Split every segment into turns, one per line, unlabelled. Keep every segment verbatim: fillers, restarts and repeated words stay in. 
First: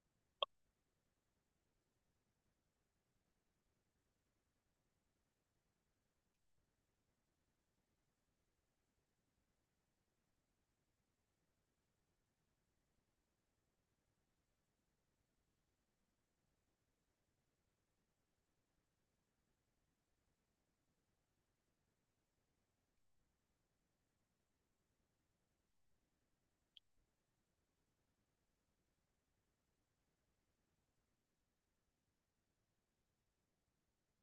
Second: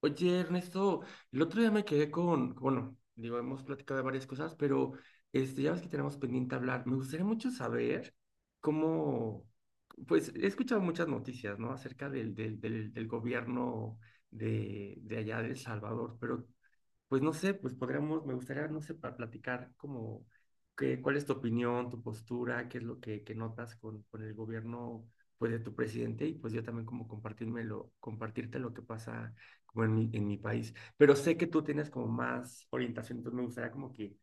Oye, Ernesto, el otro día me quedé con, bueno, digo, hemos platicado de varias cosas, pero este, ya ves que tenemos pendiente hablar. Me gustaría mucho saber cómo, pues he escuchado muchas noticias, ¿no? Acerca del, del, del, del gobierno de, de allá de El Salvador, pero pues no sé, pues podríamos, me gustaría, no sé, para platicar como que, cuál es tu opinión, tu postura, qué es lo que, que notas con, con el gobierno pues de tu presidente y pues yo también como compartírmelo, compartirte lo que pasa como en mi, en mi país. Pero sé que tú tienes como más orientación, entonces me gustaría como que,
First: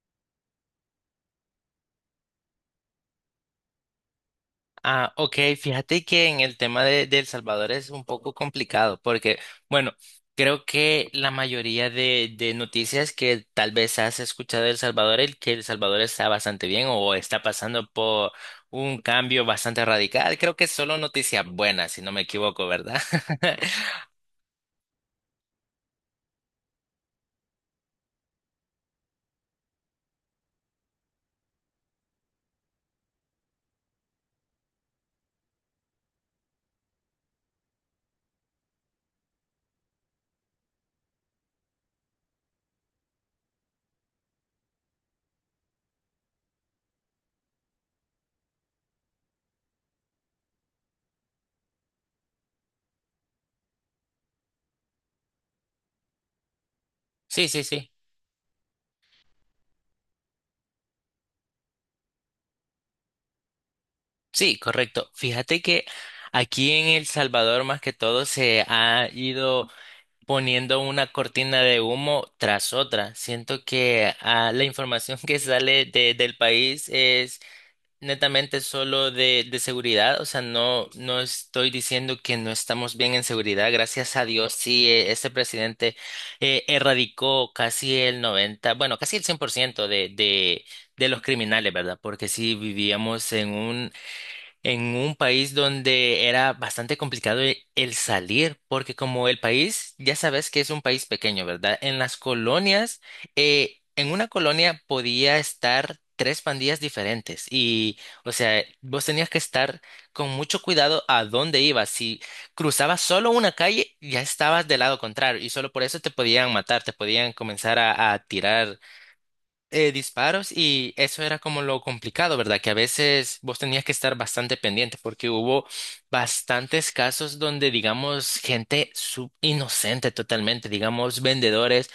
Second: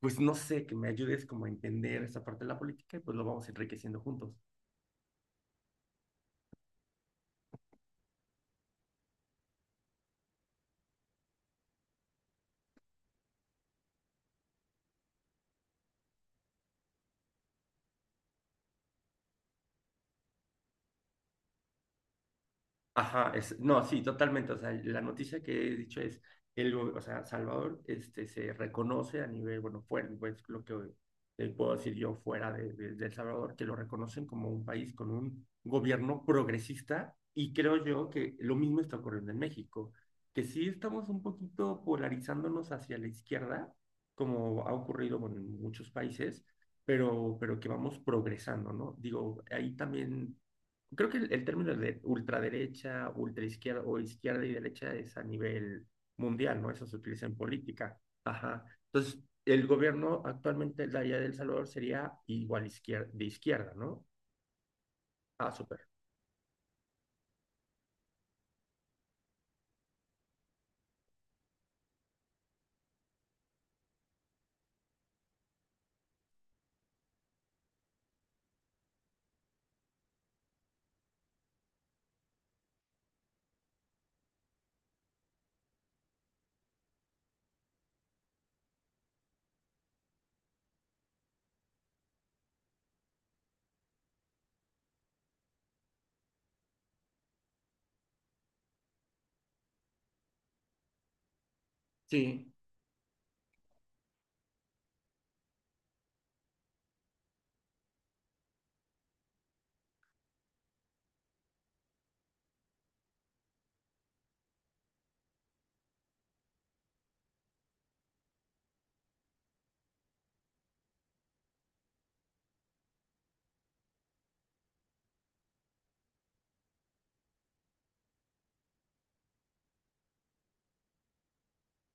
pues no sé, que me ayudes como a entender esa parte de la política y pues lo vamos enriqueciendo juntos.
Ah, ok, fíjate que en el tema de, de El Salvador es un poco complicado porque, bueno, creo que la mayoría de, de noticias que tal vez has escuchado de El Salvador, el que El Salvador está bastante bien o está pasando por un cambio bastante radical, creo que solo noticias buenas, si no me equivoco, ¿verdad?
Ajá, es, no, sí, totalmente. O sea, la noticia que he dicho es, el, go- o sea, Salvador este, se reconoce a nivel, bueno, fuera, pues lo que eh, puedo decir yo fuera de, de- de El Salvador, que lo reconocen como un país con un gobierno progresista y creo yo que lo mismo está ocurriendo en México, que sí estamos un poquito polarizándonos hacia la izquierda, como ha ocurrido, bueno, en muchos países, pero, pero que vamos progresando, ¿no? Digo, ahí también creo que el, el término de ultraderecha, ultraizquierda o izquierda y derecha es a nivel mundial, ¿no? Eso se utiliza en
Sí, sí, sí.
política. Ajá. Entonces, el gobierno actualmente de allá de El Salvador sería igual izquierda, de izquierda, ¿no?
Sí, correcto.
Ah,
Fíjate
súper.
que aquí en El Salvador más que todo se ha ido poniendo una cortina de humo tras otra. Siento que ah, la información que sale de- del país es netamente solo de, de seguridad. O sea, no, no estoy diciendo que no estamos bien en seguridad. Gracias a Dios, sí, eh, este presidente eh, erradicó casi el noventa, bueno, casi el cien por ciento de, de, de los criminales, ¿verdad? Porque sí vivíamos en un en un país donde era bastante complicado e- el salir, porque como el país, ya sabes que es un país pequeño, ¿verdad? En las
Sí,
colonias, eh, en una colonia podía estar tres pandillas diferentes y, o sea, vos tenías que estar con mucho cuidado a dónde ibas. Si cruzabas solo una calle, ya estabas del lado contrario y solo por eso te podían matar, te podían comenzar a, a tirar eh, disparos y eso era como lo complicado, ¿verdad? Que a veces vos tenías que estar bastante pendiente porque hubo bastantes casos donde, digamos, gente sub- inocente totalmente, digamos, vendedores.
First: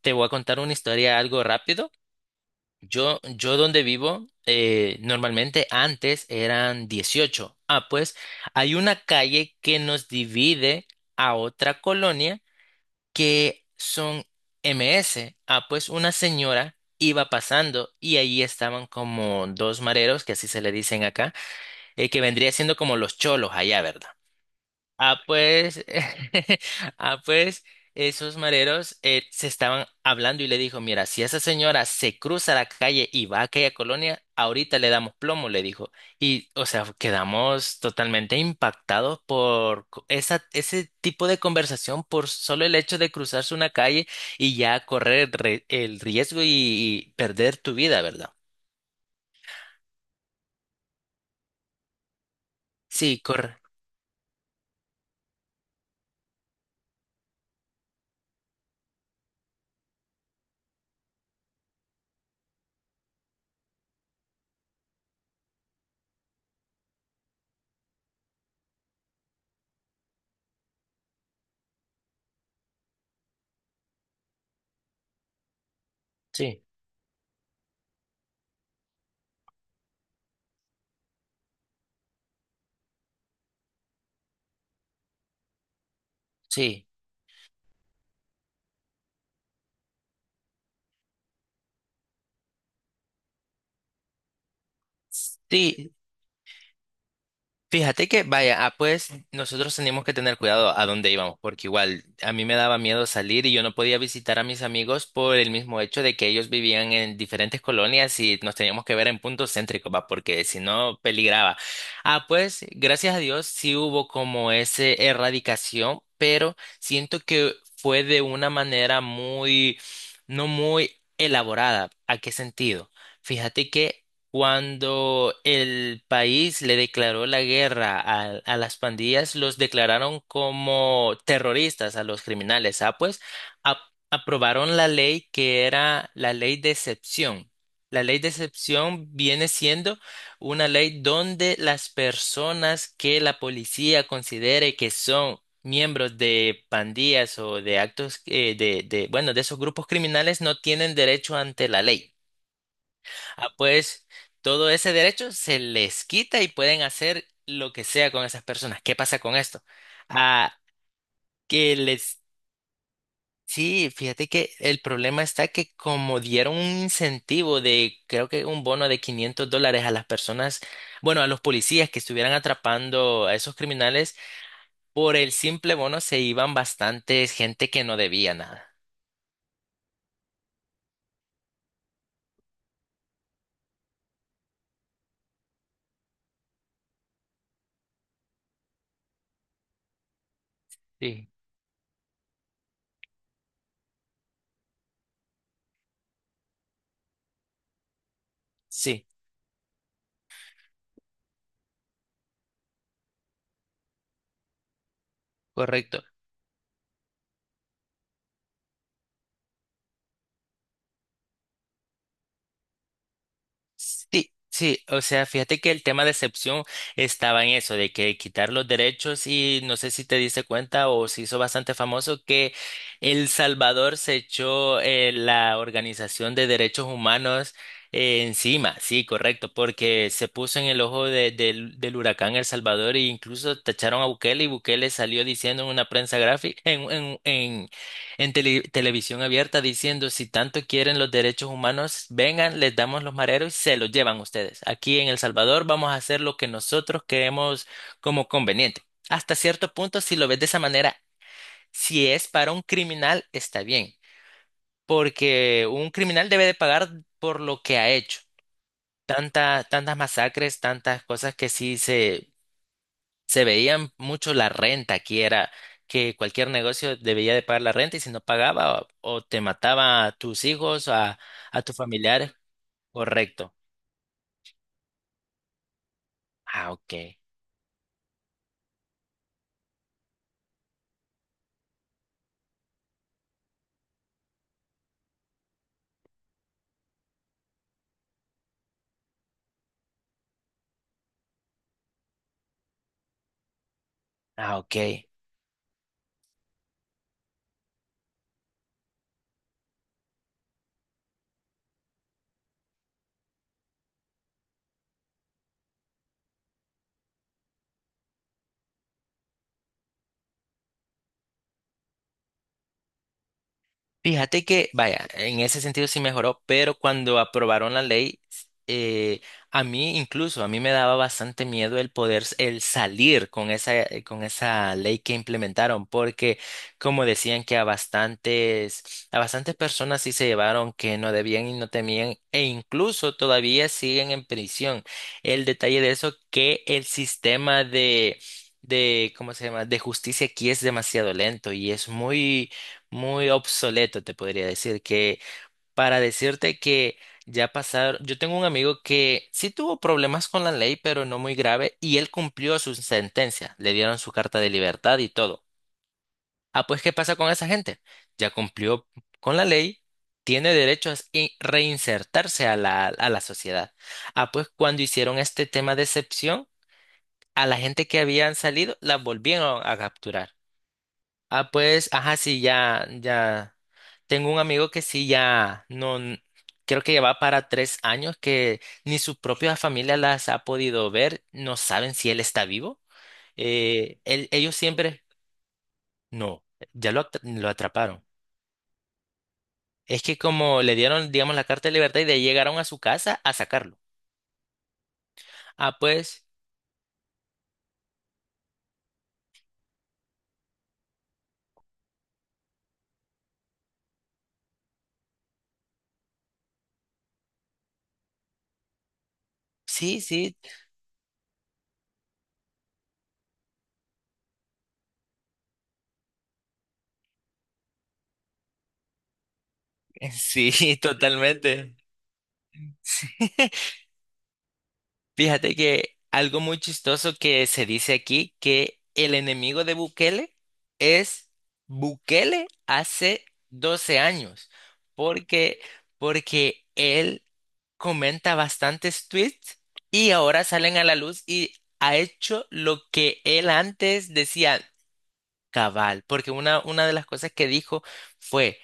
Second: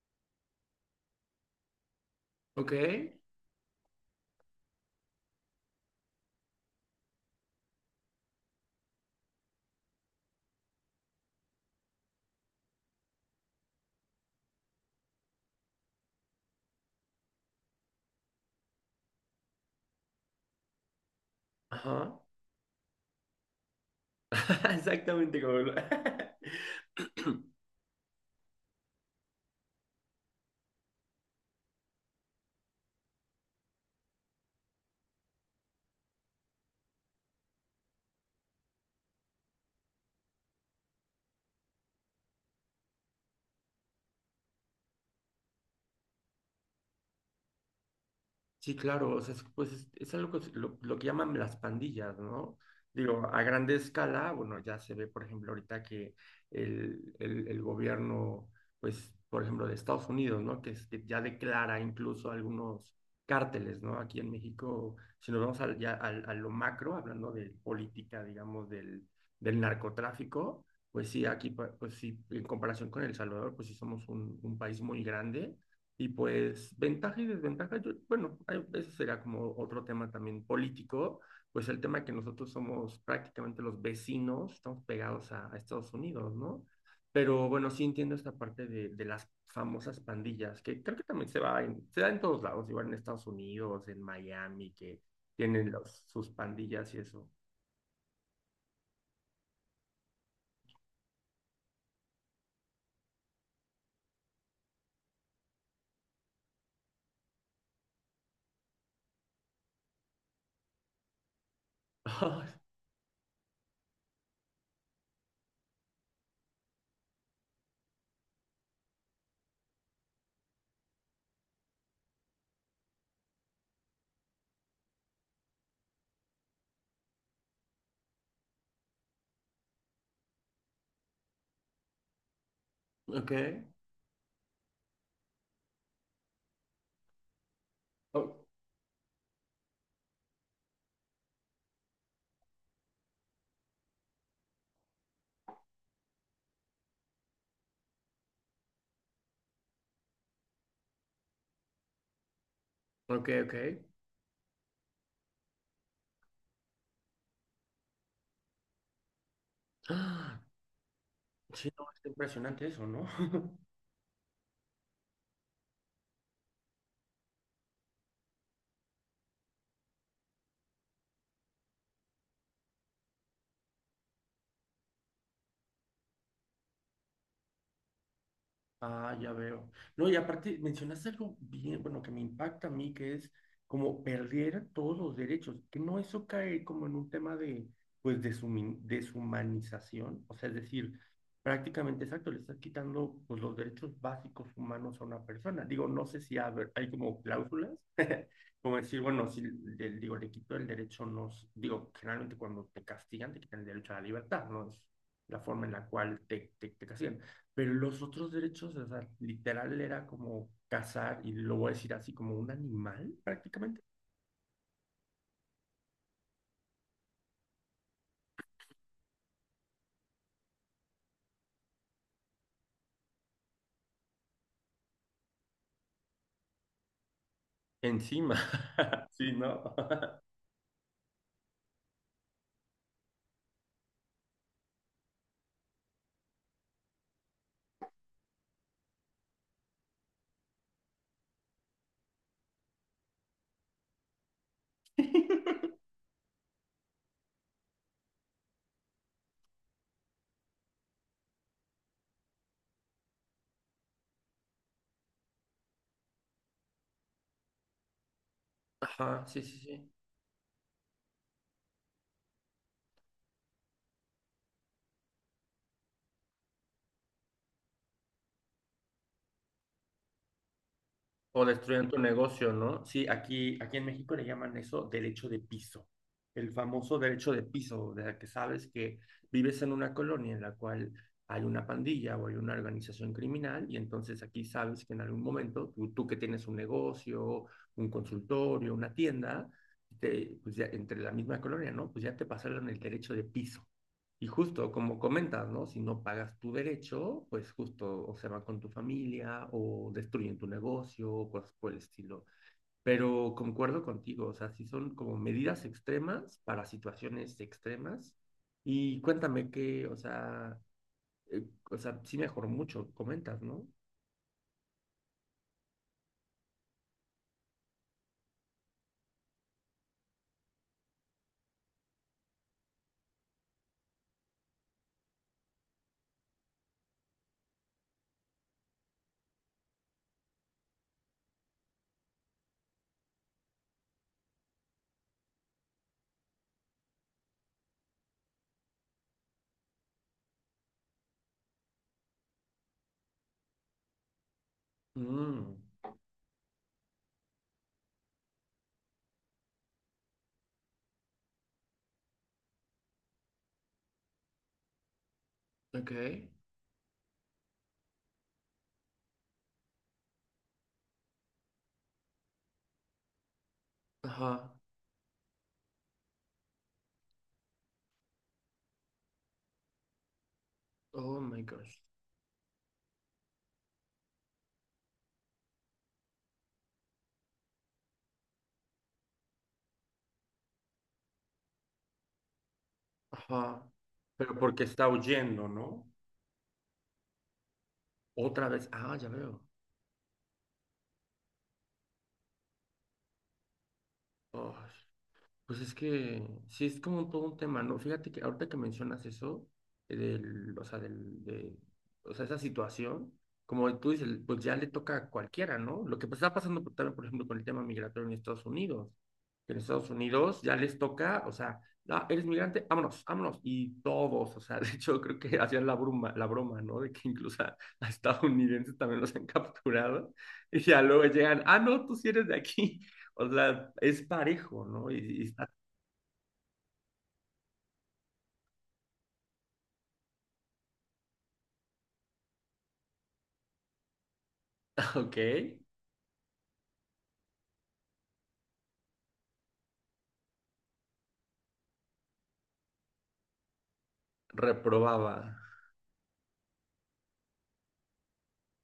Te voy a contar una historia algo rápido.
ok.
Yo, yo donde vivo, eh, normalmente antes eran dieciocho. Ah, pues hay una calle que nos divide a otra colonia que son M S. Ah, pues una señora iba pasando y ahí estaban como dos mareros, que así se le dicen acá, eh,
Ajá.
que vendría siendo como los cholos allá, ¿verdad? Ah,
Exactamente como lo-
pues, ah, pues, esos mareros eh, se estaban hablando y le dijo, mira, si esa señora se cruza la calle y va a aquella colonia, ahorita le damos plomo, le dijo. Y, o sea, quedamos totalmente impactados por co- esa, ese tipo de conversación, por solo el hecho de cruzarse una calle y ya correr re- el riesgo y, y perder tu vida, ¿verdad?
Sí, claro, o sea, es, pues es, es algo que, se- lo, lo que llaman las pandillas, ¿no?
Sí,
Digo, a
corre.
grande escala, bueno, ya se ve, por ejemplo, ahorita que el, el, el gobierno, pues, por ejemplo, de Estados Unidos, ¿no? Que, es- que ya declara incluso algunos cárteles, ¿no? Aquí en México, si nos vamos al, ya al- a lo macro, hablando de política, digamos, del, del narcotráfico, pues sí, aquí, pa- pues sí, en comparación con El Salvador, pues sí somos un, un país muy grande y
Sí,
pues ventaja y desventaja, yo- bueno, hay- ese será como otro tema también político, pues el tema que nosotros somos prácticamente los vecinos, estamos pegados a, a Estados Unidos, ¿no?
sí.
Pero bueno, sí entiendo esta parte de, de las famosas pandillas, que creo que también se va en- se da en todos lados, igual en Estados Unidos, en Miami, que tienen
Sí,
los- sus pandillas y eso.
fíjate que, vaya, ah, pues nosotros teníamos que tener cuidado a dónde íbamos, porque igual a mí me daba miedo salir y yo no podía visitar a mis amigos por el mismo hecho de que ellos vivían en diferentes colonias y nos teníamos que ver en puntos céntricos, va, porque si no peligraba. Ah, pues gracias a Dios sí hubo como ese erradicación, pero siento que fue de una manera muy, no muy elaborada. ¿A qué sentido? Fíjate que cuando el país le declaró la guerra a, a las pandillas, los declararon como terroristas a los criminales. Ah, pues
Ok.
ap- aprobaron la ley que era la ley de excepción. La ley de
Oh,
excepción viene siendo una ley donde las personas que la policía considere que son miembros de pandillas o de actos eh, de, de, bueno, de esos grupos criminales no tienen derecho ante la ley.
ok,
Ah,
ok.
pues todo ese derecho se les quita y pueden hacer lo que sea con esas personas. ¿Qué pasa con esto?
Ah,
Ah,
sí,
que
no, es
les...
impresionante eso, ¿no?
Sí, fíjate que el problema está que como dieron un incentivo de, creo que un bono de quinientos dólares a las personas, bueno, a los policías que estuvieran atrapando a esos criminales, por el simple bono se iban bastantes gente que no debía nada.
Ah, ya veo. No, y aparte mencionaste algo bien, bueno, que me impacta a mí, que es como perder todos los derechos, que no eso cae como en un tema de, pues, de deshumanización, o sea, es decir,
Sí,
prácticamente exacto, le estás quitando, pues, los derechos básicos humanos a una persona. Digo, no sé si haber- hay como cláusulas, como decir,
sí,
bueno, si le, digo, le quito el derecho, no, s- digo, generalmente cuando te castigan, te quitan el derecho a la libertad, no es la forma en la
correcto.
cual te, te, te castigan pero los otros derechos, o sea, literal era como cazar, y lo voy a decir así, como un animal prácticamente.
Sí, sí, o sea, fíjate que el tema de excepción estaba en eso, de que quitar los derechos y no sé si te diste cuenta o se hizo bastante famoso que El Salvador se echó eh, la Organización de Derechos Humanos eh,
Encima.
encima, sí,
Sí,
correcto,
¿no?
porque se puso en el ojo de- del del huracán El Salvador e incluso tacharon a Bukele y Bukele salió diciendo en una prensa gráfica, en tele- televisión abierta diciendo si tanto quieren los derechos humanos, vengan, les damos los mareros y se los llevan ustedes. Aquí en El Salvador vamos a hacer lo que nosotros creemos como conveniente. Hasta cierto punto, si lo ves de esa manera, si es para un criminal, está bien, porque un criminal debe de pagar por lo que ha hecho.
Ajá, sí, sí,
Tanta,
sí.
tantas masacres, tantas cosas que sí se, se veían mucho la renta, aquí era que cualquier negocio debía de pagar la renta y si no pagaba o, o te mataba a tus hijos, a,
O
a tus
destruyen tu
familiares.
negocio, ¿no? Sí,
Correcto.
aquí, aquí en México le llaman eso derecho de piso, el
Ah, ok.
famoso derecho de piso, de la que sabes que vives en una colonia en la cual hay una pandilla o hay una organización criminal y entonces aquí sabes que en algún momento tú, tú que tienes un negocio, un consultorio, una tienda, te- pues ya entre la misma colonia, ¿no? Pues ya te pasaron el derecho de piso. Y
Ah,
justo,
ok.
como comentas, ¿no? Si no pagas tu derecho, pues justo o se van con tu familia o destruyen tu negocio o cosas por el estilo. Pero concuerdo contigo, o sea, sí son como medidas extremas para situaciones extremas. Y cuéntame que, o sea, eh, o sea, sí mejoró mucho, comentas, ¿no?
Fíjate que, vaya, en ese sentido sí mejoró, pero cuando aprobaron la ley, eh, a mí incluso, a mí me daba bastante miedo el poder, s- el salir con esa, eh, con esa ley que implementaron, porque como decían que a bastantes, a bastantes personas sí se llevaron que no debían y no temían, e incluso todavía siguen en prisión. El detalle de eso, que el sistema de... de, ¿cómo se llama? De justicia aquí es demasiado lento y es muy, muy obsoleto, te podría decir, que
Mm,
para decirte que ya pasaron, yo tengo un amigo que sí tuvo problemas con la ley, pero no muy grave, y él cumplió su sentencia, le dieron su carta de libertad y todo.
ok.
Ah, pues, ¿qué pasa con esa gente? Ya cumplió con la ley, tiene derecho a in- reinsertarse a la, a la sociedad. Ah, pues,
Ajá.
cuando hicieron este tema de excepción, a la gente que habían salido, la volvieron a capturar.
Oh my
Ah,
gosh.
pues, ajá, sí, ya, ya. Tengo un amigo que sí, ya, no, n- creo que ya va para tres años que ni su propia familia las ha podido ver, no saben si él está vivo.
Ajá.
Eh, él-
Pero
ellos
porque está
siempre,
huyendo, ¿no?
no, ya lo, atra- lo atraparon.
Otra vez, ah, ya veo.
Es que como le dieron, digamos, la carta de libertad y de ahí llegaron a su casa a sacarlo.
Oh. Pues es
Ah,
que
pues,
sí es como todo un tema, ¿no? Fíjate que ahorita que mencionas eso, eh, del, o sea, del, de, o sea, esa situación, como tú dices, pues ya le toca a cualquiera, ¿no? Lo que pues está pasando por- también, por ejemplo, con el tema migratorio en Estados Unidos, que en Estados
sí, sí,
Unidos ya les toca, o sea, ah, eres migrante, vámonos, vámonos, y todos, o sea, de hecho creo que hacían la broma, la broma, ¿no? De que incluso a, a estadounidenses también los han capturado, y
sí,
ya luego llegan, ah,
totalmente.
no, tú sí eres de aquí. O sea, es parejo, ¿no? Y, y está.
Fíjate que algo muy chistoso que se dice aquí, que el enemigo de Bukele es Bukele hace doce años,
Ok,
porque, porque él comenta bastantes tweets y ahora salen a la luz y ha hecho lo que él antes decía
reprobaba.
cabal, porque una, una de las cosas que dijo fue...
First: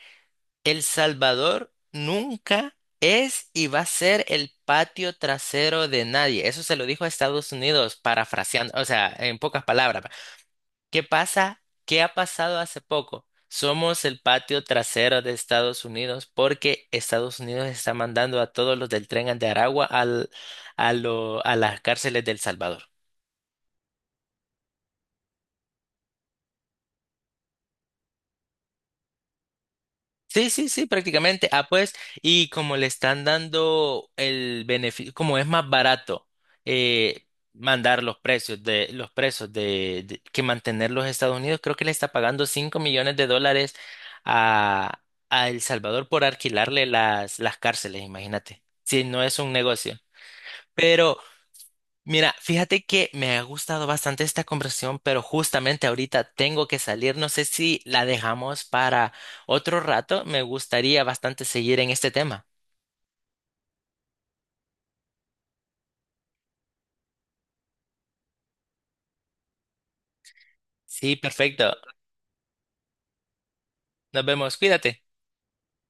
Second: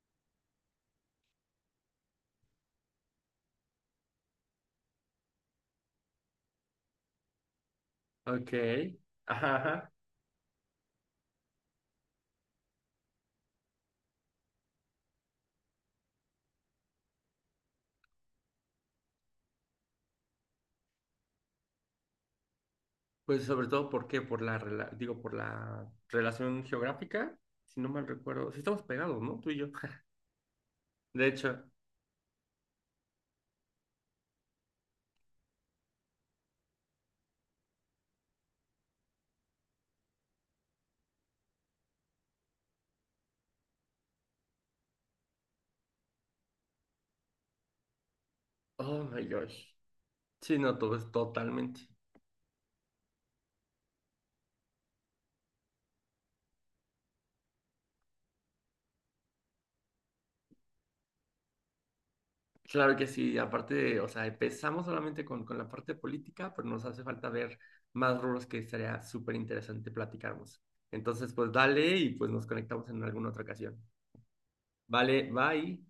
El Salvador nunca es y va a ser el patio trasero de nadie. Eso se lo dijo a Estados Unidos,
Ok,
parafraseando, o sea, en
ajá,
pocas
ajá.
palabras. ¿Qué pasa? ¿Qué ha pasado hace poco? Somos el patio trasero de Estados Unidos porque Estados Unidos está mandando a todos los del tren de Aragua al, a, lo- a las cárceles del Salvador.
Pues sobre todo, ¿por qué? Por la, rela- digo, por la relación geográfica, si no mal recuerdo. Sí estamos pegados, ¿no? Tú y yo.
Sí, sí, sí,
De
prácticamente.
hecho,
Ah, pues, y como le están dando el beneficio, como es más barato eh, mandar los precios de los presos de, de- que mantener los Estados Unidos, creo que le está pagando cinco millones de dólares a, a El Salvador por alquilarle las, las cárceles, imagínate.
oh
Si no
my
es un
gosh.
negocio.
Sí, no, todo es totalmente.
Mira, fíjate que me ha gustado bastante esta conversación, pero justamente ahorita tengo que salir. No sé si la dejamos para otro rato. Me gustaría bastante seguir en este tema.
Claro que sí, aparte, de- o sea, empezamos solamente con, con la parte política, pero nos hace falta ver más rubros que estaría súper interesante platicarnos.
Sí,
Entonces, pues
perfecto.
dale y pues nos conectamos en alguna otra ocasión.
Nos vemos. Cuídate.
Vale, bye.